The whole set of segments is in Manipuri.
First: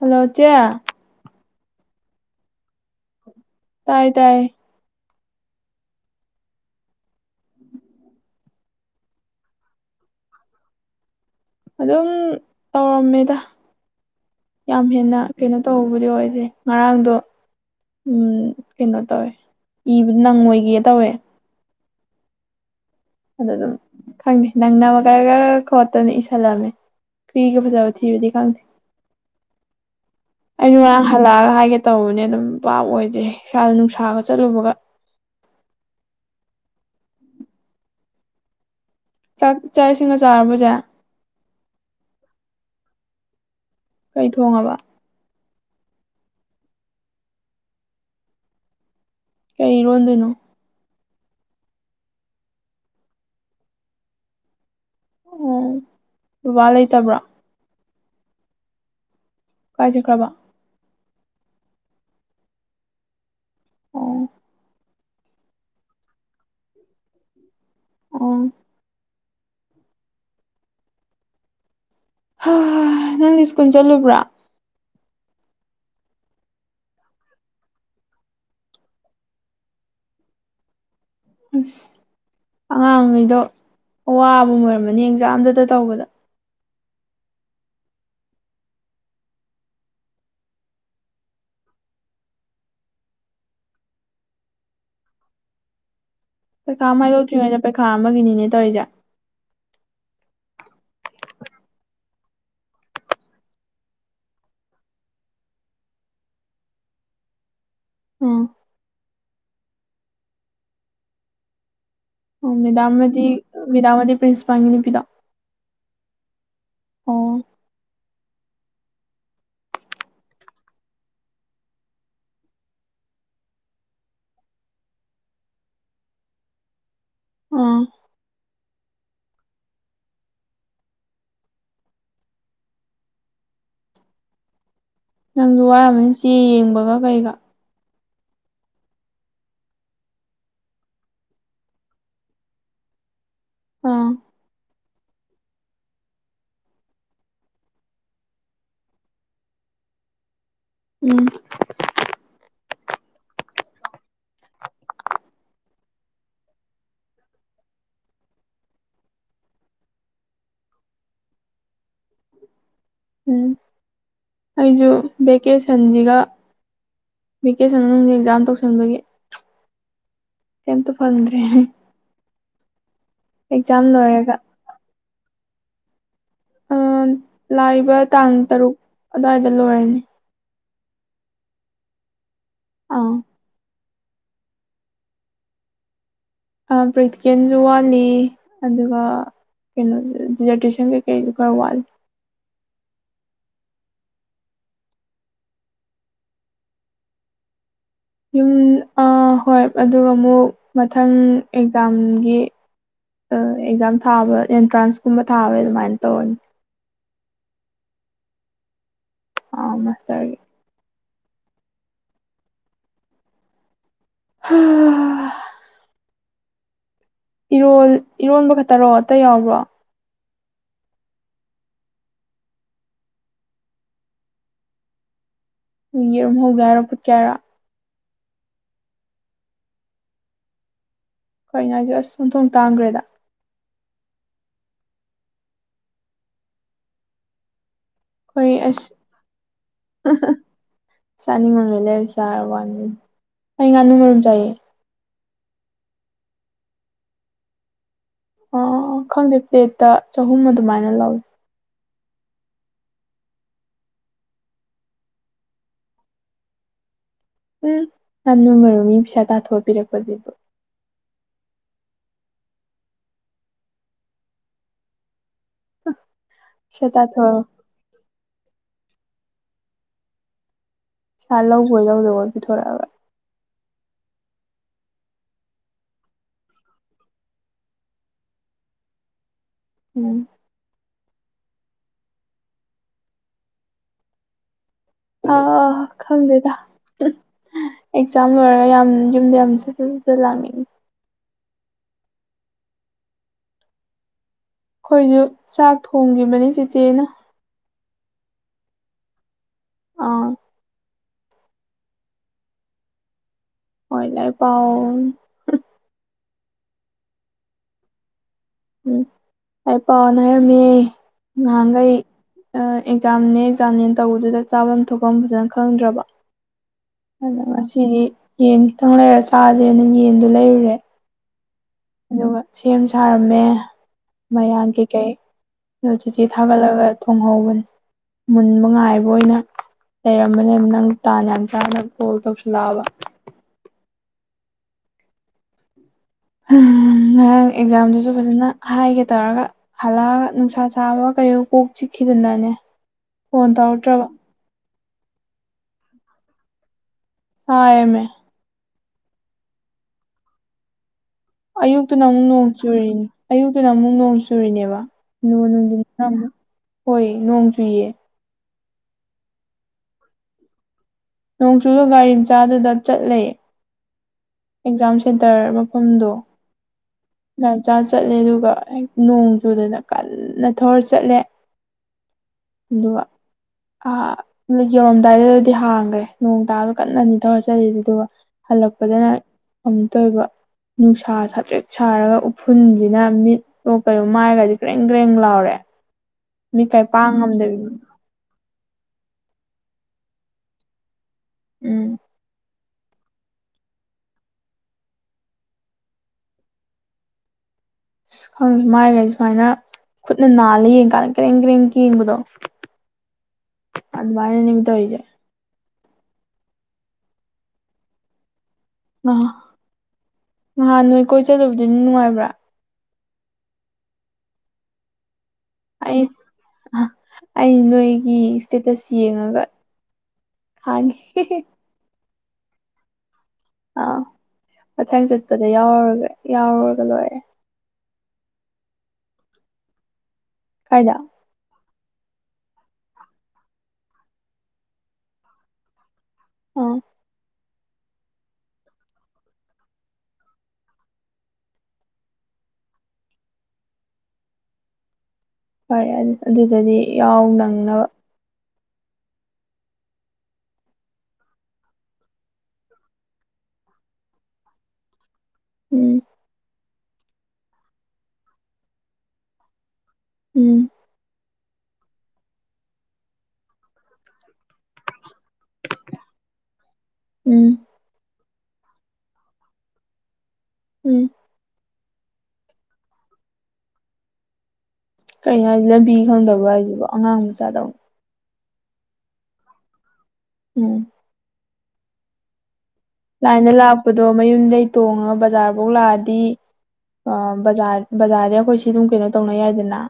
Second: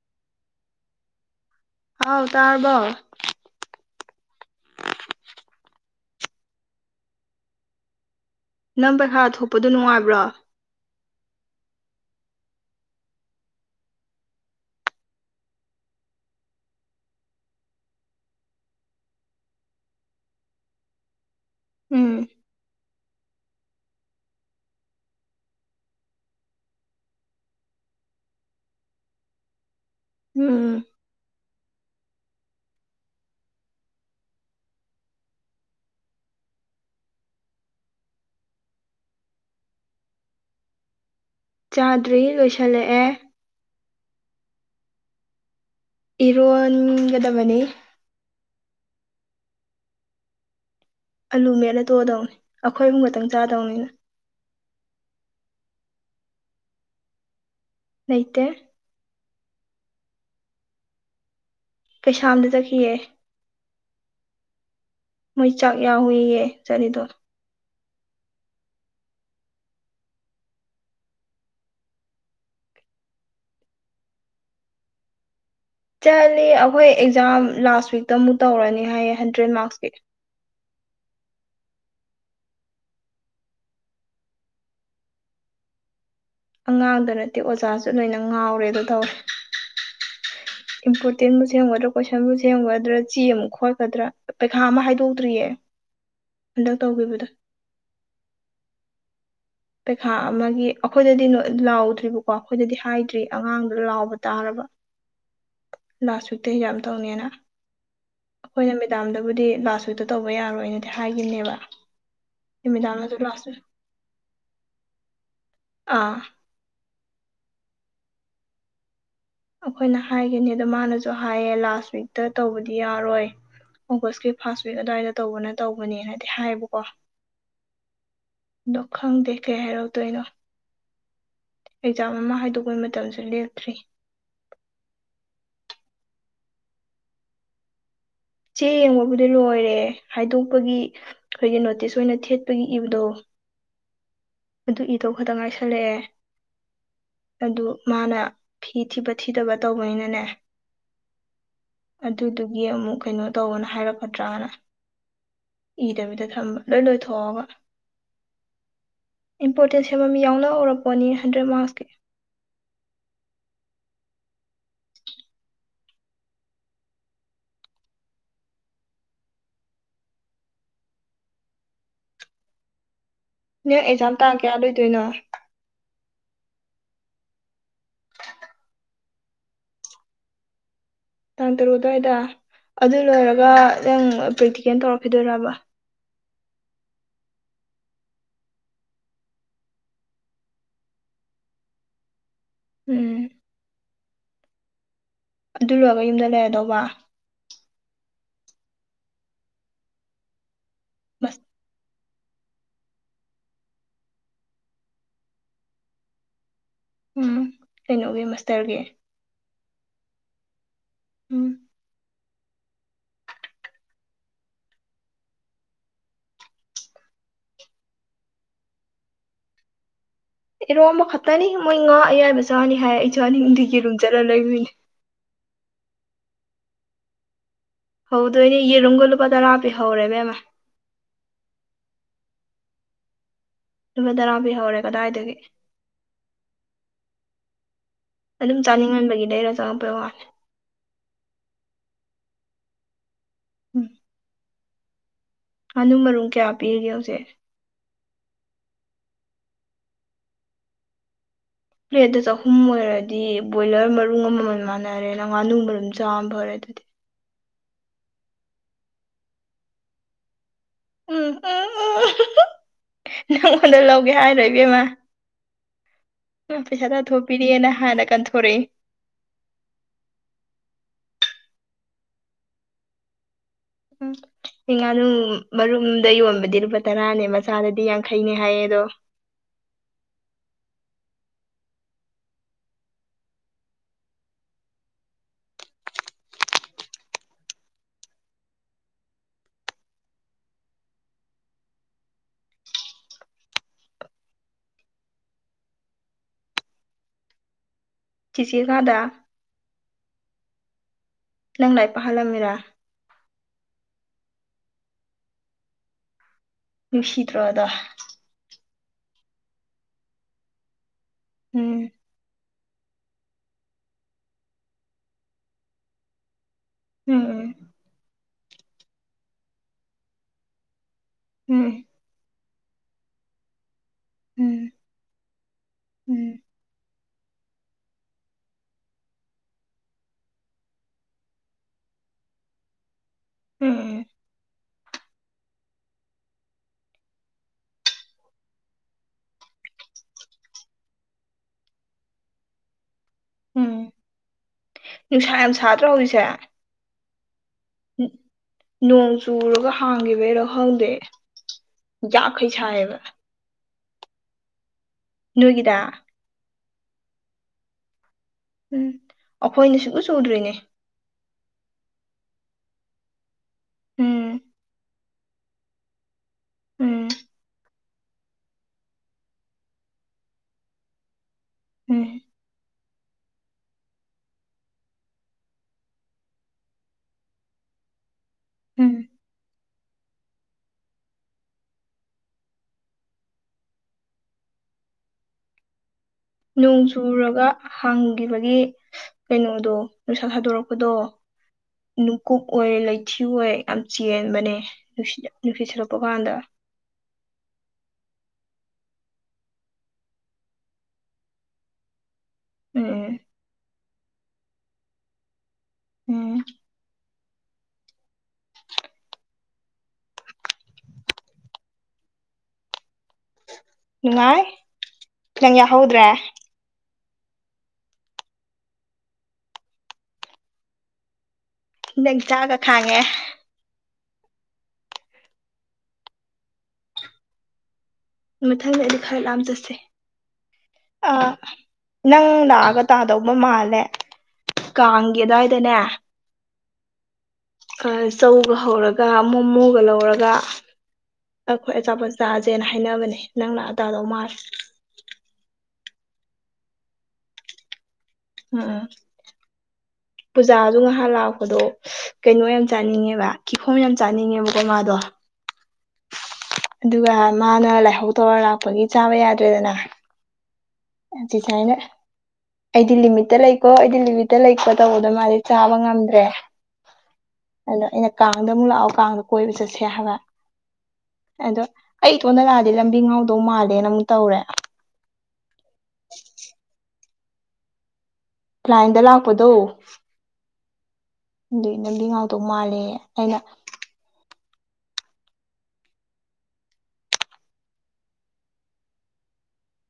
ꯍꯜꯂꯣ ꯆꯌꯥ ꯍꯥꯎ ꯇꯔꯔꯕꯣ ꯇꯥꯏ ꯇꯥꯏꯌꯦ ꯅꯪ ꯄꯩꯈꯥ ꯊꯣꯛꯄꯗꯣ ꯅꯨꯡꯉꯥꯏꯕ꯭ꯔꯣ ꯑꯗꯨꯝ ꯇꯧꯔꯝꯃꯦꯗ ꯌꯥꯝ ꯍꯦꯟꯅ ꯀꯩꯅꯣ ꯇꯧꯕꯕꯨꯗꯤ ꯑꯣꯏꯗꯦ ꯉꯔꯥꯡꯗꯣ ꯎꯝ ꯀꯩꯅꯣ ꯇꯧꯋꯦ ꯏꯕ ꯅꯪꯉꯣꯏꯒꯦ ꯇꯧꯋꯦ ꯎꯝ ꯑꯗꯨ ꯑꯗꯨꯝ ꯈꯪꯗꯦ ꯅꯪꯅꯕ ꯈꯔ ꯈꯔ ꯈꯣꯠꯇꯅ ꯏꯁꯜꯂꯝꯃꯦ ꯀ ꯀ ꯐꯖꯥ ꯊꯤꯕꯗꯤ ꯈꯪ ꯎꯝ ꯑꯩꯅ ꯍꯜꯂꯛꯑꯒ ꯍꯥꯏꯒꯦ ꯇꯧꯕꯅꯦ ꯑꯗꯨꯝ ꯄꯥꯞ ꯑꯣꯏꯗ꯭ꯔꯦ ꯏꯁꯥꯗ ꯅꯨꯡꯁꯥꯒ ꯆꯠꯂꯨꯕꯒ ꯆꯥꯛ ꯏꯥꯛ ꯏꯁꯤꯡꯒ ꯆꯥꯨꯔꯕꯁꯦ ꯆꯥꯗ꯭ꯔꯤ ꯂꯣꯏꯁꯤꯜꯂꯛꯑꯦ ꯀꯩ ꯊꯣꯡꯉꯕ ꯏꯔꯣꯟꯒꯗꯕꯅꯤ ꯀꯩ ꯏꯔꯣꯟꯗꯣꯏꯅꯣ ꯑꯥꯂꯨ ꯃꯦꯠꯂ ꯇꯣꯛꯗꯧꯅꯤ ꯑꯩꯈꯣꯏꯕꯨ ꯈꯛꯇꯪ ꯆꯥꯗꯧꯅꯤꯅ ꯑꯣ ꯕꯥ ꯂꯩꯇꯕ꯭ꯔꯥ ꯂꯩꯇ ꯀꯥꯏꯖꯈ꯭ꯔꯕ ꯀꯩꯁꯥꯝꯗ ꯆꯠꯈꯤꯑꯦ ꯑꯣ ꯃꯣꯏ ꯆꯥꯛ ꯌꯥꯎꯋꯏꯌꯦ ꯆꯠꯅꯤꯗꯣ ꯑꯣ ꯍ ꯍꯣꯏ ꯅꯪꯅ ꯁ꯭ꯀꯨꯜ ꯆꯠꯂꯨꯕ꯭ꯔꯥ ꯆꯠꯂꯤ ꯑꯩꯈꯣꯏ ꯑꯦꯛꯖꯥꯝ ꯂꯥꯁ ꯋꯤꯛꯇ ꯑꯃꯨꯛ ꯇꯧꯔꯅꯤ ꯍꯥꯏꯌꯦ ꯍꯟꯗ꯭ꯔꯦꯗ ꯃꯥꯔꯛꯁꯀꯤ ꯑꯁ ꯑꯉꯥꯡꯉꯩꯗꯣ ꯑꯋꯥꯕ ꯑꯣꯏꯔꯝꯃꯅꯤ ꯑꯦꯛꯖꯥꯝꯗꯨꯇ ꯇꯧꯕꯗ ꯑꯉꯥꯡꯗ ꯅꯠꯇꯦ ꯑꯣꯖꯥꯁꯨ ꯂꯣꯏꯅ ꯉꯥꯎꯔꯦꯗ ꯇꯧꯋꯦ ꯏꯝꯄꯣꯔꯇꯦꯟꯕꯨ ꯁꯦꯝꯒꯗ꯭ꯔꯥ ꯀꯣꯏꯁꯟꯕꯨ ꯁꯦꯝꯒꯗ꯭ꯔꯥ ꯆꯦ ꯑꯃꯨꯛ ꯈꯣꯠꯀꯗ꯭ꯔꯥ ꯄꯩꯈꯥ ꯑꯃ ꯍꯥꯏꯗꯣꯛꯇ꯭ꯔꯤꯌꯦ ꯍꯟꯗꯛ ꯄꯩꯈꯥ ꯇꯧꯈꯤꯕꯗꯣ ꯍꯥꯏꯥꯏꯗꯣꯛꯇ꯭ꯔꯤꯉꯩꯗ ꯄꯩꯈꯥ ꯑꯃꯒꯤꯅꯤꯅꯦ ꯇꯧꯔꯤꯁꯦ ꯄꯩꯈꯥ ꯑꯃꯒꯤ ꯑꯩꯈꯣꯏꯗꯗꯤ ꯂꯥꯎꯗ꯭ꯔꯤꯕꯀꯣ ꯑꯩꯈꯣꯏꯗꯗꯤ ꯍꯥꯏꯗ꯭ꯔꯤ ꯑꯉꯥꯡꯗꯨ ꯂꯥꯎꯕ ꯇꯥꯔꯕ ꯂꯥꯁ ꯋꯤꯛꯇ ꯍ ꯌꯥꯝ ꯇꯧꯅꯤꯅ ꯑ ꯑꯩꯈꯣꯏꯅ ꯃꯦꯗꯥꯝꯗꯕꯨꯗꯤ ꯂꯥꯁ ꯋꯤꯛꯇ ꯇꯧꯕ ꯌꯥꯔꯣꯏꯅꯗꯤ ꯍꯥꯏꯈꯤꯅꯦꯕ ꯑꯣ ꯃꯦꯗꯥꯝꯗꯤ ꯃꯦꯗꯥꯝꯗꯤ ꯄ꯭ꯟꯁꯤꯄꯥꯜꯅꯤ ꯅꯨꯄꯤꯗꯣ ꯑꯥ ꯑꯣ ꯑꯩꯈꯣꯏꯅ ꯍꯥꯏꯒꯅꯤ ꯑꯗꯣ ꯃꯥꯅꯁꯨ ꯍꯥꯏꯌꯦ ꯂꯥꯁ ꯋꯤꯛꯇ ꯇꯧꯕꯗꯤ ꯌꯥꯔꯣꯏ ꯑꯣꯒꯁꯀꯤ ꯐꯥꯔꯁ ꯋꯤꯛ ꯑꯗꯨꯋꯥꯏꯗ ꯇꯧꯕꯅ ꯇꯧꯕꯅꯦꯅꯗꯤ ꯍꯥꯏꯌꯦꯕꯀꯣ ꯑꯥ ꯅ ꯈꯪ ꯗꯦꯈꯦ ꯍꯥꯏꯔꯛ ꯇꯣꯏꯩꯅꯣ ꯑꯦꯛꯖꯥꯝ ꯑꯃ ꯍꯥꯏꯗꯣꯛꯄꯩ ꯃꯇꯝꯁꯨ ꯂꯦꯞꯇ꯭ꯔꯤ ꯅꯪꯁꯨ ꯋꯥꯔꯕꯅꯤ ꯆꯦ ꯌꯦꯡꯕꯒ ꯀꯩꯒ ꯆꯦ ꯌꯦꯡꯕꯕꯨꯗꯤ ꯂꯣꯏꯔꯦ ꯍꯥꯏꯗꯣꯛꯄꯒꯤ ꯑꯩꯈꯣꯏꯒꯤ ꯅꯣꯇꯤꯁ ꯑꯣꯏꯅ ꯊꯦꯠꯄꯒꯤ ꯏꯕꯗꯣ ꯑꯥ ꯑꯗꯨ ꯏꯗꯧ ꯈꯛꯇ ꯉꯥꯏꯁꯜꯂꯛꯑꯦ ꯑꯗꯨ ꯃꯥꯅ ꯐꯤ ꯊꯤꯕ ꯊꯤꯗꯕ ꯇꯧꯕꯅꯤꯅꯅꯦ ꯎꯝ ꯑꯗꯨꯗꯨꯒꯤ ꯑꯃꯨꯛ ꯀꯩꯅꯣ ꯇꯧꯕꯅ ꯍꯥꯏꯔꯛꯀꯗ꯭ꯔꯥꯅ ꯏꯗꯕꯤꯗ ꯊꯝꯕ ꯂꯣꯏ ꯂꯣꯏꯊꯣꯛꯑꯒ ꯏꯝꯄꯣꯔꯇꯦꯟꯁꯦꯃ ꯌꯥꯎꯅ ꯍꯧꯔꯛꯄꯅꯤ ꯍꯟꯗ꯭ꯔꯦꯗ ꯃꯥꯔꯛꯁꯀꯤ ꯎꯝ ꯑꯩꯁꯨ ꯚꯦꯀꯦꯁꯟꯁꯤꯒ ꯚꯦꯀꯦꯁꯟ ꯃꯅꯨꯡ ꯑꯦꯛꯖꯥꯝ ꯇꯧꯁꯤꯟꯕꯒꯤ ꯇꯇ ꯐꯜꯗ꯭ꯔꯦ ꯅꯣꯏ ꯑꯦꯛꯖꯥꯝ ꯇꯥ ꯂꯣꯏꯔꯒ ꯀꯦꯌꯥꯗꯣꯏꯗꯣꯏꯅꯣ ꯂꯥꯛꯏꯕ ꯇꯥꯡ ꯇꯔꯨꯛ ꯑꯗꯨꯋꯥꯏꯗ ꯂꯣꯏꯔꯅꯤ ꯇꯥꯡ ꯇꯔꯨꯛ ꯑꯗꯨ꯭ꯋꯥꯏꯗ ꯑꯗꯨ ꯑꯥ ꯂꯣꯏꯔꯒ ꯅꯪ ꯄ꯭ꯔꯦꯛꯇꯤꯀꯦꯜ ꯇꯧꯔꯛꯈꯤꯗꯣꯏꯔꯕ ꯕ꯭ꯔꯤꯠꯀꯦꯟꯁꯨ ꯋꯥꯠꯂꯤ ꯑꯗꯨꯒ ꯀꯩꯅꯣꯁꯦ ꯗꯤꯖꯔꯇꯦꯁꯟ ꯀꯩꯀꯩꯁꯨꯣ ꯈꯔ ꯋꯥꯠꯂꯤꯦ ꯎꯝ ꯑꯗꯨ ꯂꯣꯏꯔꯒ ꯌꯨꯝꯗ ꯂꯩꯔꯗꯧꯕ ꯌꯨꯝ ꯍꯣꯏ ꯑꯗꯨꯒ ꯑꯃꯨꯛ ꯃꯊꯪ ꯑꯦꯛꯖꯥꯝꯒꯤ ꯑꯦꯛꯖꯥꯝ ꯊꯥꯕ ꯑꯦꯟꯇ꯭ꯔꯥꯟꯁꯀꯨꯝꯕ ꯊꯥꯕ ꯑꯗꯨꯃꯥꯏꯅ ꯇꯧꯔꯅꯤ ꯎꯝ ꯀꯩꯅꯣꯒꯤ ꯃꯁꯇꯔꯒꯤ ꯑ ꯃꯁ ꯍꯥꯏꯦ ꯎꯝ ꯍ ꯏꯔꯣ ꯏꯔꯣꯟꯕ ꯈꯛꯇꯔꯣ ꯑꯇ ꯌꯥꯎꯕ꯭ꯔꯣ ꯑꯦꯔꯣꯝꯕ ꯈꯛꯇꯅꯤ ꯃꯣꯏ ꯉꯥ ꯑꯌꯥꯏꯕ ꯆꯥꯔꯅꯤ ꯍꯥꯏ ꯑꯩꯁꯨ ꯑꯅꯤꯡꯒꯤ ꯑꯗꯨꯨꯝ ꯆꯠꯂ ꯂꯩꯔꯣꯏꯅꯦ ꯌꯦꯔꯨꯝ ꯍꯧꯒꯦ ꯍꯥꯏꯔꯣ ꯄꯨꯠꯀꯦ ꯍꯥꯏꯔꯣ ꯍꯧꯗꯣꯏꯅꯦ ꯌꯦꯔꯨꯝꯒ ꯂꯨꯄꯥ ꯇꯔꯥ ꯄꯤ ꯍꯧꯔꯦꯕꯦꯝꯃ ꯍꯣꯏ ꯉꯥꯏꯁꯦ ꯑꯁ ꯁꯨꯝꯊꯣꯡ ꯇꯥꯡꯈ꯭ꯔꯦꯗ ꯂꯨꯃꯤ ꯇꯔꯥꯝ ꯄ ꯍꯧꯔꯦ ꯀꯗꯥꯏꯗꯒꯤ ꯑꯩꯈꯣꯏ ꯑꯗꯨꯝ ꯑꯁ ꯆꯥꯅꯤꯡꯉꯕꯒꯤꯗ ꯑꯩꯅꯣ ꯆꯪꯉꯛꯄ ꯋꯥꯂꯦ ꯆꯥꯅꯤꯡꯉꯣꯝꯗ ꯂꯩꯔ ꯆꯥꯔ ꯋꯥꯅꯤ ꯑꯩ ꯉꯥꯅꯨ ꯃꯔꯝ ꯆꯥꯏꯌꯦ ꯍꯥꯥꯅꯨ ꯃꯔꯨꯝ ꯀꯌꯥ ꯄꯤꯒꯦ ꯍꯧꯖꯤꯛ ꯑ ꯑ ꯑ ꯈꯪꯗꯦ ꯄ꯭ꯂꯦꯠꯇ ꯆꯍꯨꯝ ꯑꯗꯨꯃꯥꯏꯅ ꯂꯧꯏ ꯄ꯭ꯂꯦꯠꯇ ꯆꯍꯨꯝ ꯑꯣꯏꯔꯗꯤ ꯕꯣꯏꯂꯔ ꯃꯔꯨꯝ ꯑꯃꯃꯜ ꯃꯥꯟꯅꯔꯦꯅ ꯉꯥꯅꯨ ꯃꯔꯨꯝ ꯆꯥꯃ ꯐꯔꯦ ꯑꯗꯨꯗꯤ ꯎꯝ ꯌꯥꯝꯅꯅꯨꯡ ꯃꯔꯔꯨ ꯃꯤ ꯄꯩꯁꯥ ꯇꯥꯊꯣꯛꯑꯄꯤꯔꯛꯄꯁꯤꯕꯨꯣ ꯎꯝ ꯎ ꯎ ꯅꯪꯉꯣꯟꯗ ꯂꯧꯒꯦ ꯍꯥꯏꯔꯣꯏ ꯏꯕꯦꯝꯃ ꯄꯩꯁꯥ ꯇꯥꯊꯣꯛꯄꯤꯔꯛꯦꯅ ꯍꯥꯟꯅ ꯀꯟꯊꯣꯔꯛꯏ ꯏꯁꯥ ꯂꯧꯕ ꯌꯧꯗꯕꯣ ꯄꯤꯊꯣꯔꯛꯑꯒ ꯎꯝ ꯉꯥꯅꯨ ꯃꯔꯨꯝꯗ ꯌꯣꯟꯕꯗꯤ ꯂꯨꯄꯥ ꯇꯔꯥꯅꯦ ꯃꯆꯥꯗꯗꯤ ꯌꯥꯡꯈꯩꯅꯦ ꯍꯥꯏꯌꯦ ꯑꯗꯣ ꯎꯝ ꯑꯥ ꯈꯪꯗꯦꯗ ꯑꯦꯛꯖꯥꯝ ꯂꯣꯏꯔꯒ ꯌꯥꯝ ꯌꯨꯝꯗ ꯌꯥꯝ ꯁꯖ ꯐꯖ ꯂꯥꯛꯅꯤꯡꯉꯤ ꯑꯩꯈꯣꯏꯁꯨ ꯆꯥꯛ ꯊꯣꯡꯈꯤꯕꯅꯤ ꯆꯦꯆꯦꯅ ꯆꯤꯆꯦ ꯀꯗ ꯑꯥ ꯂꯪ ꯂꯩ ꯄꯥꯜꯂꯝꯔꯥ ꯑꯣꯣꯏꯂꯔ ꯄꯥꯎ ꯅꯨꯡꯁꯤꯗ꯭ꯔꯣꯗ ꯎꯝ ꯑꯩ ꯄꯥꯎꯅ ꯍꯥꯏꯔꯝꯃꯤꯌꯦ ꯎꯝ ꯉꯍꯥꯟꯈꯩ ꯑꯦꯛꯖꯥꯝꯅꯦ ꯑꯦꯛꯖꯥꯝꯅꯦ ꯇꯧꯕꯗꯨꯗ ꯆꯥꯐꯝ ꯊꯣꯛꯐꯝ ꯐꯖꯅ ꯈꯪꯗ꯭ꯔꯕ ꯎꯝ ꯑꯗ ꯉꯁꯤꯗꯤ ꯌꯦꯟ ꯈꯤꯇꯪ ꯂꯩꯔ ꯆꯥꯗꯦꯅ ꯌꯦꯟꯗꯣ ꯂꯩꯔꯨꯔꯦ ꯎꯝ ꯑꯗꯨꯒ ꯁꯦꯝ ꯁꯥꯔꯝꯃꯦ ꯃꯌꯥꯟ ꯎꯝ ꯀꯩꯀꯩꯣ ꯎꯝ ꯆꯤꯆꯤ ꯊꯥꯒꯠꯂꯒ ꯊꯣꯡꯍꯧꯕꯅꯤ ꯃꯨꯟꯕ ꯉꯥꯏꯕ ꯑꯣꯏꯅ ꯂꯩꯔꯝꯕꯅꯦ ꯅꯪ ꯇꯥꯟ ꯌꯥꯝ ꯆꯥꯅ ꯀꯣꯜ ꯇꯧꯁꯤꯜꯂꯛꯑꯕ ꯎꯝ ꯎꯝ ꯉꯔꯥꯡ ꯑꯦꯛꯖꯥꯝꯗꯨꯁꯨ ꯐꯖꯅ ꯍꯥꯏꯒꯦ ꯇꯧꯔꯒ ꯍꯜꯂꯥꯒ ꯅꯨꯡꯁꯥ ꯁꯥꯕ ꯀꯩꯣ ꯀꯣꯛ ꯆꯤꯛꯈꯤꯗꯅꯅꯦ ꯐꯣꯟ ꯎꯝ ꯇꯧꯔꯛꯇ꯭ꯔꯕ ꯅꯨꯡꯁꯥ ꯌꯥꯝ ꯁꯥꯗ꯭ꯔꯥ ꯍꯧꯖꯤꯛꯁꯦ ꯍ ꯑꯦꯃꯦ ꯟ- ꯅꯣꯡ ꯆꯨꯔꯒ ꯍꯥꯡꯈꯤꯕꯩꯔꯣꯍꯪꯗꯦ ꯑꯌꯨꯛꯇꯅ ꯑꯃꯨꯛ ꯅꯣꯡ ꯆꯨꯔꯤꯅꯤ ꯑꯌꯨꯛꯇꯨꯅ ꯑꯃꯨꯛ ꯅꯣꯡ ꯆꯨꯔꯤꯅꯦꯕ ꯅꯣꯡ ꯅꯨꯡꯗꯨ ꯅꯣꯏꯒꯤꯗ ꯑꯃꯨꯛ ꯍꯣꯏ ꯅꯣꯡ ꯆꯨꯏ ꯎꯝ ꯑꯩꯈꯣꯏꯅ ꯁꯨꯒꯨ ꯆꯨꯗ꯭ꯔꯤꯅꯦ ꯅꯣꯡꯆꯨꯗ ꯒꯥꯔꯤ ꯃꯆꯥꯗꯨꯗ ꯆꯠꯂꯦ ꯎꯝ ꯑꯦꯛꯖꯥꯝ ꯁꯦꯟꯇꯔ ꯃꯐꯝꯗꯣ ꯎꯝ ꯉ ꯆꯥ ꯆꯠꯂꯦ ꯑꯗꯨꯒ ꯅꯣꯡ ꯆꯨꯗꯅ ꯀꯟꯅ ꯊꯧꯔ ꯆꯠꯂꯦ ꯎꯝ ꯑꯗꯨꯒ ꯌꯧꯔꯝꯗꯥꯏꯗꯨꯗꯗꯤ ꯍꯥꯡꯈ꯭ꯔꯦ ꯅꯣꯡ ꯇꯥꯗ ꯀꯟꯅ ꯑꯅꯤ ꯊꯧꯔꯠꯆꯔꯤ ꯑꯗꯨꯒ ꯎꯝ ꯍꯜꯂꯛꯄꯗꯅ ꯑꯝ ꯇ ꯑꯣꯏꯕ ꯅꯨꯡꯁꯥ ꯁꯥꯇ꯭ꯔꯦꯛ ꯁꯥꯔꯒ ꯎꯐꯨꯜꯁꯤꯅ ꯃꯤꯠ ꯑꯣ ꯀꯩꯅꯣ ꯃꯥꯏꯒꯗꯤ ꯀ꯭ꯔꯦꯡ ꯀ꯭ꯔꯦꯡ ꯂꯥꯎꯔꯦ ꯃꯤ ꯅꯣꯡ ꯀꯥꯏ ꯄꯥꯡ ꯆꯨꯔꯒ ꯉꯝꯗꯕꯤ ꯍꯥꯡꯈꯤꯕꯒꯤ ꯀꯩꯅꯣꯗꯣ ꯅꯨꯡꯁꯥ ꯊꯥꯗꯣꯔꯛꯄꯗꯣ ꯎꯝ ꯅꯨꯡꯀꯨꯞ ꯑꯣꯏ ꯂꯩꯊꯤ ꯑꯣꯏ ꯌꯥꯝ ꯆꯦꯟꯕꯅꯦ ꯅꯨꯡꯁꯤꯠ ꯁꯂꯛꯄ ꯀꯥꯟꯗ ꯈꯪꯁꯦ ꯃꯥꯏꯈ ꯑꯩ ꯁꯨꯃꯥꯏꯅ ꯈꯨꯠꯅ ꯅꯥꯜꯂ ꯌꯦꯡꯀꯥꯟꯗ ꯀꯔꯦꯡ ꯀꯔꯦꯡ ꯌꯦꯡꯕꯗꯣ ꯎꯝ ꯑꯗꯨ ꯃꯥꯏꯅ ꯅꯨꯅꯤꯃꯤꯠꯇ ꯍꯦ ꯎꯝ ꯍ ꯍ ꯅꯍꯥꯟ ꯅꯣꯏ ꯀꯣꯏ ꯆꯂꯨꯕꯗꯤ ꯑꯗꯨ ꯅꯨꯡꯉꯥꯏꯕ꯭ꯔꯥ ꯅꯨꯡꯉꯥꯏꯈꯤ ꯅꯪ ꯑꯩ ꯌꯥꯎꯍꯧꯗ꯭ꯔꯦ ꯑꯩ ꯅꯣꯏꯒꯤ ꯏꯁꯇꯦꯇꯁ ꯌꯦꯡꯉꯒ ꯍꯦ ꯖꯪ ꯆꯥꯒ ꯈꯥꯡꯉꯦ ꯑꯥ ꯃꯊꯪ ꯆꯠꯄꯗ ꯌꯥꯎꯔꯨꯔꯒ ꯌꯥꯎꯔꯨꯔꯒ ꯂꯣꯏꯔꯦ ꯃꯊꯪꯗ ꯑꯩꯗ ꯈꯔ ꯂꯥꯑꯝ ꯆꯠꯁꯦ ꯀꯥꯏꯗ ꯅꯪ ꯂꯥꯛꯑꯒ ꯇꯥꯗꯧꯕ ꯃꯥꯜꯂꯦ ꯀꯥꯡꯒꯤꯦꯗꯏꯗꯅꯦ ꯑꯣ ꯆꯧꯒ ꯍꯧꯔꯒ ꯃꯣꯃꯣꯒ ꯂꯧꯔꯒ ꯑꯩꯈꯣꯏ ꯑꯆꯥꯄꯣꯠ ꯆꯁꯦꯅ ꯍꯥꯏꯅꯕꯅꯦ ꯅꯪꯅ ꯑꯗꯥꯗꯣ ꯃꯥꯁꯦ ꯐꯔꯦ ꯑꯗꯨꯗꯗꯤ ꯌꯥꯎ ꯅꯪꯅꯕ ꯎꯝ ꯄꯨꯖꯥꯗꯨ ꯉꯥꯏꯍꯥꯛ ꯂꯥꯛꯄꯗꯣ ꯀꯩꯅꯣ ꯌꯥꯝ ꯆꯥꯅꯤꯡꯉꯦꯕ ꯀꯤꯈꯣꯝ ꯌꯥꯝ ꯆꯥꯅꯤꯡꯉꯦꯕꯀꯣ ꯉꯥꯗꯣ ꯎꯝ ꯑꯗꯨꯒ ꯃꯥꯅ ꯂꯥꯏꯍꯧ ꯇꯧꯔ ꯂꯥꯛꯄꯒꯤ ꯆꯥꯕ ꯌꯥꯗ꯭ꯔꯦꯗꯅ ꯎꯝ ꯑꯗꯤ ꯊꯥꯏꯅ ꯑꯩꯗꯤ ꯂꯤꯃꯤꯠꯇ ꯂꯩꯀꯣ ꯑꯩꯗꯤ ꯂꯤꯃꯤꯠꯇ ꯂꯩꯀꯣ ꯇꯧꯕꯗ ꯃꯥꯗꯤ ꯆꯥꯕ ꯉꯝꯗ꯭ꯔꯦ ꯎꯝ ꯑꯗꯣ ꯑꯩꯅ ꯀꯥꯡꯗ ꯑꯃꯨꯛ ꯂꯥꯛꯑꯣ ꯀꯥꯡꯗ ꯀꯣꯏꯕ ꯆꯠꯁꯦ ꯍꯥꯏꯕ ꯎꯝ ꯑꯗꯣ ꯑꯩ ꯊꯣꯟꯗ ꯂꯥꯛꯑꯗꯤ ꯂꯝꯕꯤ ꯉꯥꯎꯗꯧ ꯃꯥꯜꯂꯦꯅ ꯑꯃꯨꯛ ꯇꯧꯔꯦ ꯀꯩꯅꯣ ꯍꯥꯏꯁꯦ ꯂꯝꯕꯤ ꯈꯪꯗꯕ꯭ꯔꯥ ꯍꯥꯏꯁꯤꯕꯣ ꯑꯉꯥꯡ ꯃꯆꯥꯥꯗꯕ ꯄꯥꯏꯟꯗ ꯂꯥꯛꯄꯗꯣ ꯎꯝ ꯑꯗꯨ ꯅꯗꯤ ꯉꯥꯎꯗꯧ ꯃꯥꯜꯂꯦ ꯑꯩꯅ ꯂꯥꯏꯅ ꯂꯥꯛꯄꯗꯣ ꯃꯌꯨꯝꯗꯒꯤꯩ ꯇꯣꯡꯉꯒ ꯕꯖꯥꯔꯐꯧ ꯂꯥꯛꯑꯗꯤ ꯕꯖꯥꯔ ꯕꯖꯥꯔꯗ ꯑꯩꯈꯣꯏ ꯁꯤ ꯑꯗꯨꯝ ꯀꯩꯅꯣ ꯇꯧꯅ ꯌꯥꯏꯗꯅ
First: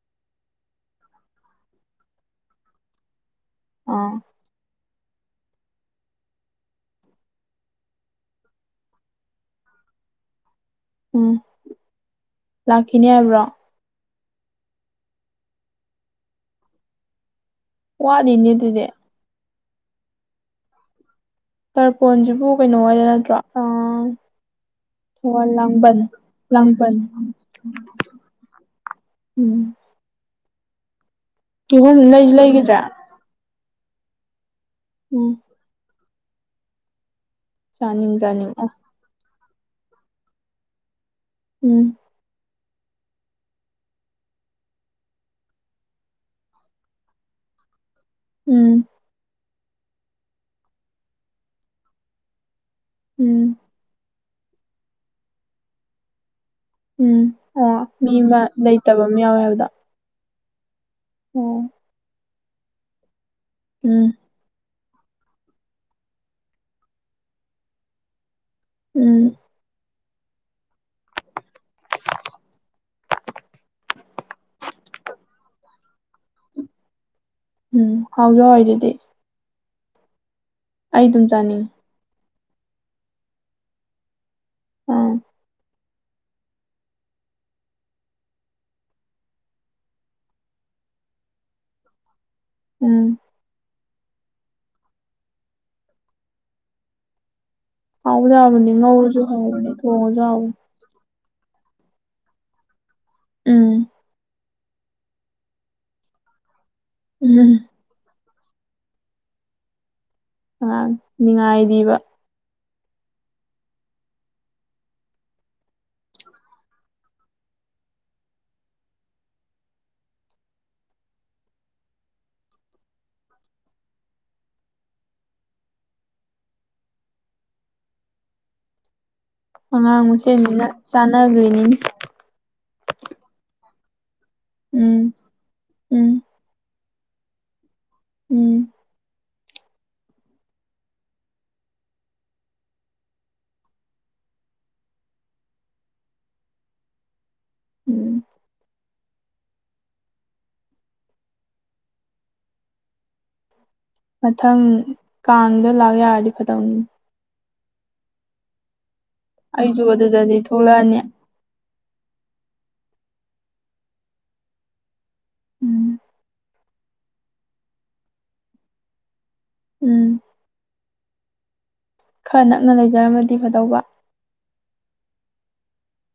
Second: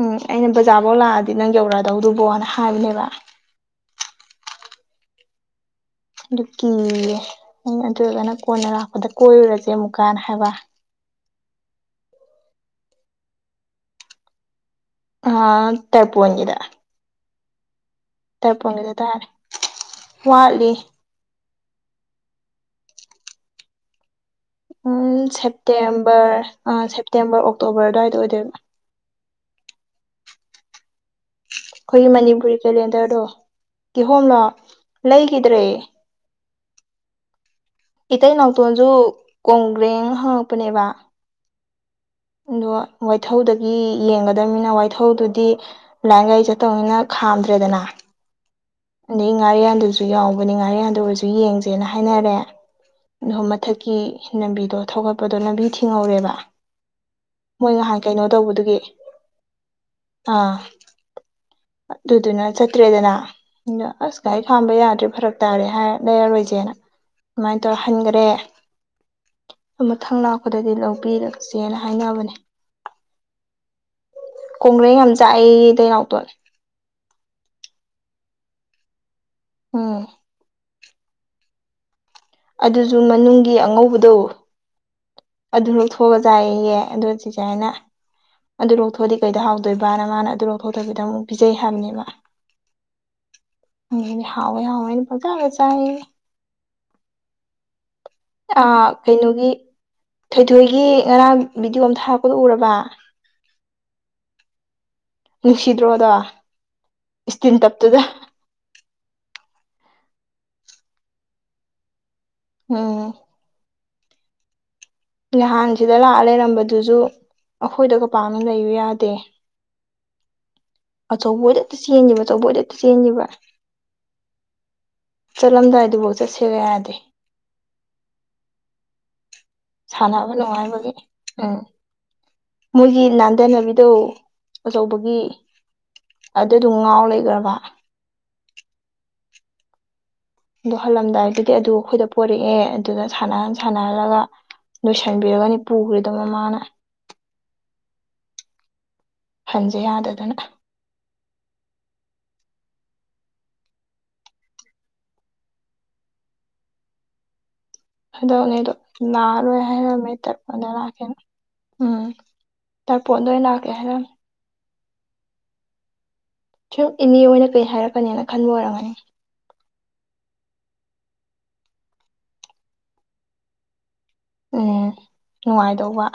ꯎꯝ ꯑꯩꯅ ꯕꯖꯥꯔꯐꯧ ꯂꯥꯛꯑꯗꯤ ꯅꯪ ꯌꯧꯔꯛꯑꯗꯧꯗꯨꯕꯣꯅ ꯍꯥꯏꯔꯤꯅꯦꯕ ꯑꯥ ꯑꯗꯨ ꯀꯤꯌꯦ ꯅꯪ ꯑꯗꯨꯔꯒꯅ ꯀꯣꯟꯅ ꯂꯥꯛꯄꯗ ꯀꯣꯏꯔꯨꯔꯁꯦ ꯑꯃꯨꯛꯀꯥꯟ ꯍꯥꯏꯕ ꯎꯝ ꯂꯥꯛꯈꯤꯅꯦ ꯍꯥꯏꯕ꯭ꯔꯣ ꯑ ꯇꯦꯄ ꯑꯣꯏꯅꯤꯗ ꯋꯥꯠꯂꯤꯅꯦ ꯑꯗꯨꯗꯤ ꯇꯔꯄꯣꯟꯒꯤꯗ ꯇꯥꯔꯦ ꯋꯥꯠꯂꯤ ꯇꯔꯄꯣꯟꯁꯤꯕꯨ ꯀꯩꯅꯣ ꯍꯥꯏꯗ ꯅꯠꯇ꯭ꯔꯣ ꯑ ꯎꯝ ꯁꯦꯞꯇꯦꯝꯕꯔ ꯂꯥꯡꯕꯟ ꯁꯦꯞꯇꯦꯝꯕꯔ ꯑꯣꯛꯇꯣꯕꯔ ꯑꯗꯨꯋꯥꯏꯗ ꯑꯣꯏꯗꯣꯏ ꯎꯝ ꯀꯤꯍꯣꯝ ꯑꯩꯈꯣꯏꯒꯤ ꯂꯩꯁꯨ ꯃꯅꯤꯄꯨꯔꯤ ꯂꯩꯈꯤꯗ꯭ꯔꯥ ꯀꯦꯂꯦꯟꯗꯔꯗꯣ ꯀꯤꯍꯣꯝꯂ ꯎꯝ ꯂꯩꯈꯤꯗ꯭ꯔꯦ ꯆꯥꯅꯤꯡ ꯏꯇꯩ ꯆꯥꯅꯤꯡ ꯑꯣ ꯅꯥꯎꯇꯣꯟꯁꯨ ꯀꯣꯡꯒ꯭ꯔꯦꯡ ꯍꯪꯉꯛꯄꯅꯦꯕ ꯎꯝ ꯑꯣ ꯋꯥꯏꯊꯧꯗꯒꯤ ꯌꯦꯡꯒꯗꯕꯅꯤꯅ ꯋꯥꯏꯊꯧꯗꯨꯗꯤ ꯂꯥꯏꯟꯒꯩ ꯆꯠꯇꯧꯅꯤꯅ ꯈꯥꯝꯗ꯭ꯔꯦꯗꯅ ꯎꯝ ꯑꯗꯩ ꯉꯥꯔꯤꯌꯥꯟꯗꯨꯁꯨ ꯌꯥꯎꯕꯅꯦ ꯉꯥꯔꯤꯌꯥꯟꯗ ꯑꯣꯏꯔꯁꯨ ꯌꯦꯡꯁꯦꯅ ꯍꯥꯏꯅꯔꯦ ꯑꯗꯣ ꯎꯝ ꯃꯊꯛ ꯂꯝꯕꯤꯗꯣ ꯊꯧꯒꯠꯄꯗꯣ ꯂꯝꯕꯤ ꯊꯤꯡꯍꯧꯔꯦꯕ ꯎꯝ ꯃꯣꯏ ꯑꯣ ꯅꯍꯥꯟ ꯃꯤ ꯀꯩꯅꯣ ꯑꯃ ꯇꯧꯕꯗꯨꯒꯤ ꯂꯩꯇꯕ ꯑꯃ ꯌꯥꯎꯋꯦ ꯍꯥꯏꯕꯗꯣ ꯑꯥ ꯑꯣ ꯑꯗꯨꯗꯨꯅ ꯆꯠꯇ꯭ꯔꯦꯗꯅ ꯎꯝ ꯑꯁ ꯔꯤ ꯈꯥꯝꯕ ꯌꯥꯗ꯭ꯔꯦ ꯐꯔꯛ ꯇꯥꯔꯦ ꯍꯥꯏꯔ ꯂꯩꯔꯔꯣꯏꯁꯦꯅ ꯑꯗꯨꯃꯥꯏꯅ ꯇꯧꯔ ꯍꯟꯈꯔꯦ ꯎꯝ ꯃꯊꯪ ꯂꯥꯛꯄꯗꯗꯤ ꯂꯧꯕꯤꯔꯛꯁꯦꯅ ꯍꯥꯏꯅꯕꯅꯦ ꯈꯣꯡ꯭ꯔꯩ ꯌꯥꯝ ꯆꯥꯛꯏ ꯇꯅꯥꯎꯇꯣꯂꯦ ꯎꯝ ꯍꯥꯎꯗ ꯍꯣꯏ ꯑꯗꯨꯗꯤ ꯎꯝ ꯑꯩ ꯑꯗꯨꯝ ꯆꯥꯅꯤꯡꯉꯤ ꯑꯗꯨꯁꯨ ꯃꯅꯨꯡꯒꯤ ꯑꯉꯧꯕꯗꯧ ꯎꯝ ꯑꯗꯨ ꯂꯧ ꯊꯣꯛꯑꯒ ꯆꯥꯏꯍꯦ ꯑꯗꯨ ꯆꯤꯁꯦ ꯍꯥꯏꯅ ꯑꯗꯨ ꯂꯧꯊꯣꯛꯑꯗꯤ ꯀꯩꯗ ꯍꯥꯎꯗꯣꯏꯕꯅ ꯃꯥꯅ ꯑꯗꯨ ꯂꯧꯊꯣꯛꯇꯕꯤꯗ ꯑꯃꯨꯛ ꯄꯤꯖꯩ ꯍꯥꯏꯕꯅꯦꯕ ꯎꯝ ꯃꯤꯅꯗꯤ ꯍꯧꯋꯦ ꯍꯧꯋꯦꯅ ꯈꯪꯆꯗ ꯆꯥꯢꯌꯦ ꯍꯥꯎꯕꯨꯗꯤ ꯑ ꯍꯥꯎꯕꯅꯤ ꯉꯧꯔꯁꯨ ꯀꯩꯅꯣꯒꯤ ꯍꯥꯎꯕꯅꯤ ꯊꯣꯡꯉꯁꯨ ꯍꯥꯎꯕꯅꯤ ꯊꯣꯏꯊꯣꯏꯒꯤ ꯉꯔꯥꯡ ꯚꯤꯗꯤꯑꯣ ꯑꯃ ꯊꯥꯔꯛꯄꯗꯣ ꯎꯔꯕ ꯎꯝ ꯅꯨꯡꯁꯤꯗ꯭ꯔꯣꯗ ꯎꯝ ꯏꯁꯇꯤꯟ ꯇꯞꯇꯨꯗ ꯑꯥ ꯅꯤꯉꯥꯢꯗꯤꯕ ꯑꯝ ꯅꯍꯥꯟꯁꯤꯗ ꯂꯥꯛꯑ ꯂꯩꯔꯝꯕꯗꯨꯁꯨ ꯑꯩꯈꯣꯏꯗꯒ ꯄꯥꯝꯅ ꯂꯩꯌꯨ ꯌꯥꯗꯦ ꯑꯆꯧꯕꯗ ꯆꯦꯟꯈꯤꯕꯕ ꯑꯆꯧꯕꯣꯏꯗ ꯆꯦꯟꯈꯤꯕꯕ ꯆꯠꯂꯝꯗꯥꯏꯗꯨꯐꯥꯎ ꯆꯠꯁꯦꯕ ꯌꯥꯗꯦ ꯑꯉꯥꯡ ꯁꯥꯟꯅꯕ ꯃꯁꯦꯟꯅꯤꯅ ꯅꯨꯡꯉꯥꯏꯕꯒꯤ ꯎꯝ ꯆꯥꯟꯅꯒ꯭ꯔꯤꯅꯤꯅꯦ ꯃꯣꯏꯒꯤ ꯅꯥꯟꯊꯅꯕꯤꯗꯣ ꯎꯝ ꯑꯆꯧꯕꯒꯤ ꯎꯝ ꯑꯗꯨꯗꯣ ꯉꯥꯎ ꯂꯩꯈ꯭ꯔꯕ ꯎꯝ ꯑꯗꯣ ꯍꯜꯂꯝꯗꯥꯏꯗꯨꯗꯤ ꯑꯗꯨ ꯑꯩꯈꯣꯏꯗ ꯄꯣꯔꯛꯑꯦ ꯑꯗꯨꯗ ꯁꯥꯟꯅꯍꯟ ꯁꯥꯟꯅꯍꯜꯂꯒ ꯂꯣꯏꯁꯤꯟꯕꯤꯔꯒꯅꯤ ꯄꯨꯈ꯭ꯔꯤꯗꯕ ꯃꯃꯥꯅ ꯎꯝ ꯈꯟꯖꯦ ꯌꯥꯗꯗꯅ ꯃꯊꯪ ꯀꯥꯡꯗ ꯂꯥꯛ ꯌꯥꯔꯗꯤ ꯐꯗꯧꯅꯤꯅꯦ ꯍꯥꯟꯗꯛꯅꯦ ꯑꯗꯣ ꯂꯥꯛꯑꯔꯣꯏ ꯑꯩꯖꯨ ꯍꯥꯏꯔꯛꯑꯃꯦ ꯑꯗꯨꯗꯗꯤ ꯇ꯭ꯔꯄꯣꯟꯗ ꯊꯣꯛꯂꯛꯑꯅꯤ ꯂꯥꯛꯀꯦꯅ ꯎꯝ ꯇꯔꯄꯣꯟꯗ ꯑꯣꯏꯅ ꯂꯥꯛꯀꯦ ꯍꯥꯏꯔꯝꯃꯦ ꯎꯝ ꯁꯨꯝ ꯏꯅꯦ ꯑꯣꯏꯅ ꯀꯩ ꯍꯥꯏꯔꯛꯀꯅꯦꯅ ꯈꯟꯕ ꯑꯣꯏꯔꯝꯒꯅꯤ ꯎꯝ ꯈꯔ ꯅꯛꯅ ꯂꯩꯖꯔꯝꯃꯗꯤ ꯐꯗꯧꯕ ꯎꯝ ꯅꯨꯡꯉꯥꯏꯗꯧꯕ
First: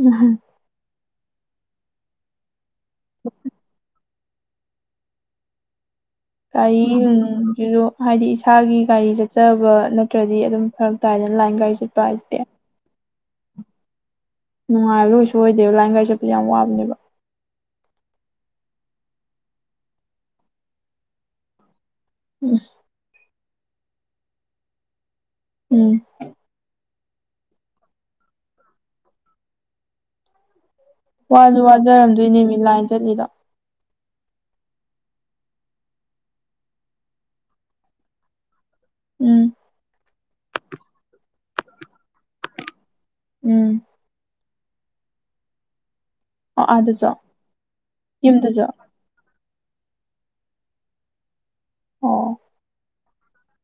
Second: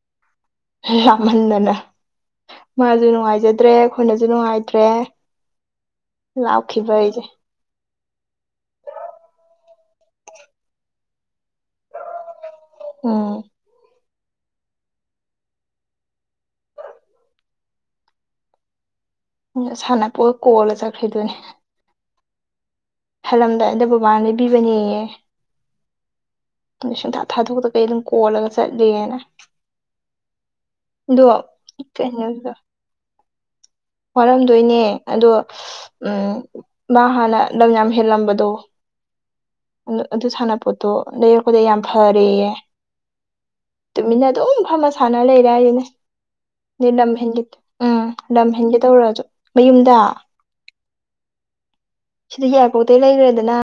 ꯎꯝꯍꯨꯝ ꯂꯥꯞꯃꯟꯗꯅ ꯃꯥꯁꯨ ꯅꯨꯡꯉꯥꯏꯖꯗ꯭ꯔꯦ ꯑꯩꯈꯣꯏꯅꯁꯨ ꯅꯨꯡꯉꯥꯏꯇ꯭ꯔꯦ ꯀꯏ ꯂꯥꯞꯈꯤꯕ ꯎ [inaudible] ꯑꯩꯁꯦ ꯑꯗꯨꯗꯣ ꯍꯥꯏꯗꯤ ꯏꯁꯥꯒꯤ ꯒꯥꯔꯤ ꯆꯠꯆꯕ ꯅꯠꯇ꯭ꯔꯗꯤ ꯑꯗꯨꯝ ꯐꯔꯛ ꯇꯥꯏꯗꯅ ꯂꯥꯏꯟ ꯒꯥꯔꯤ ꯆꯠꯄ ꯍꯥꯏꯁꯤꯗꯤ ꯎꯝ ꯅꯨꯡꯉꯥꯏꯕ ꯂꯣꯏꯁꯨ ꯑꯣꯏꯗꯦꯕ ꯂꯥꯏꯟ ꯒꯥꯥꯏ ꯆꯠꯄꯁꯨ ꯌꯥꯝ ꯋꯥꯕꯅꯦꯕ ꯁꯥꯟꯅꯄꯣꯠ ꯀꯣꯜꯂ ꯆꯠꯈ꯭ꯔꯤꯗꯨꯅꯦ ꯎꯝ ꯍꯜꯂꯝꯗꯥꯏꯗ ꯕꯕꯥꯅ ꯂꯩꯕꯤꯕꯅꯦꯌꯦ ꯎꯝ ꯑꯗꯨꯢ ꯁꯨꯡꯊꯥ ꯊꯥꯗꯣꯛꯗ ꯀꯩ ꯑꯗꯨꯝ ꯀꯣꯜꯂꯒ ꯆꯠꯂꯦꯅ ꯑꯗꯣ ꯋꯥꯁꯨ ꯋꯥꯖꯔꯝꯗꯣꯏꯅꯦ ꯀꯩꯅꯣꯗ ꯃꯤ ꯂꯥꯏꯟ ꯆꯠꯂꯤꯗꯣ ꯋꯥꯔꯝꯗꯣꯏꯅꯦ ꯑꯗꯣ ꯎꯝ ꯃꯥ ꯍꯥꯟꯅ ꯂꯝ ꯌꯥꯝ ꯍꯦꯜꯂꯝꯕꯗꯣ ꯎꯝ ꯑꯗꯨ ꯁꯥꯟꯅꯄꯣꯠꯇꯣ ꯂꯩꯔꯛꯄꯗꯩ ꯌꯥꯝ ꯐꯔꯦꯌꯦ ꯎꯝ ꯇꯨꯃꯤꯟꯅ ꯑꯗꯨꯝ ꯐꯃ ꯁꯥꯟꯅ ꯂꯩꯔꯦ ꯍꯥꯏꯁꯤꯅꯦ ꯑꯣ ꯅ ꯑꯥꯗꯁꯨ ꯂꯝ ꯍꯦꯟꯒꯠ ꯎꯝ ꯂꯝ ꯌꯨꯝꯗꯁꯨ ꯍꯦꯟꯒ ꯇꯧꯔꯁꯨ ꯃꯌꯨꯝꯗ ꯑꯣ ꯁꯤꯗ ꯏꯌꯥꯔꯄꯣꯛꯇꯩ ꯂꯩꯈ꯭ꯔꯦꯗꯅ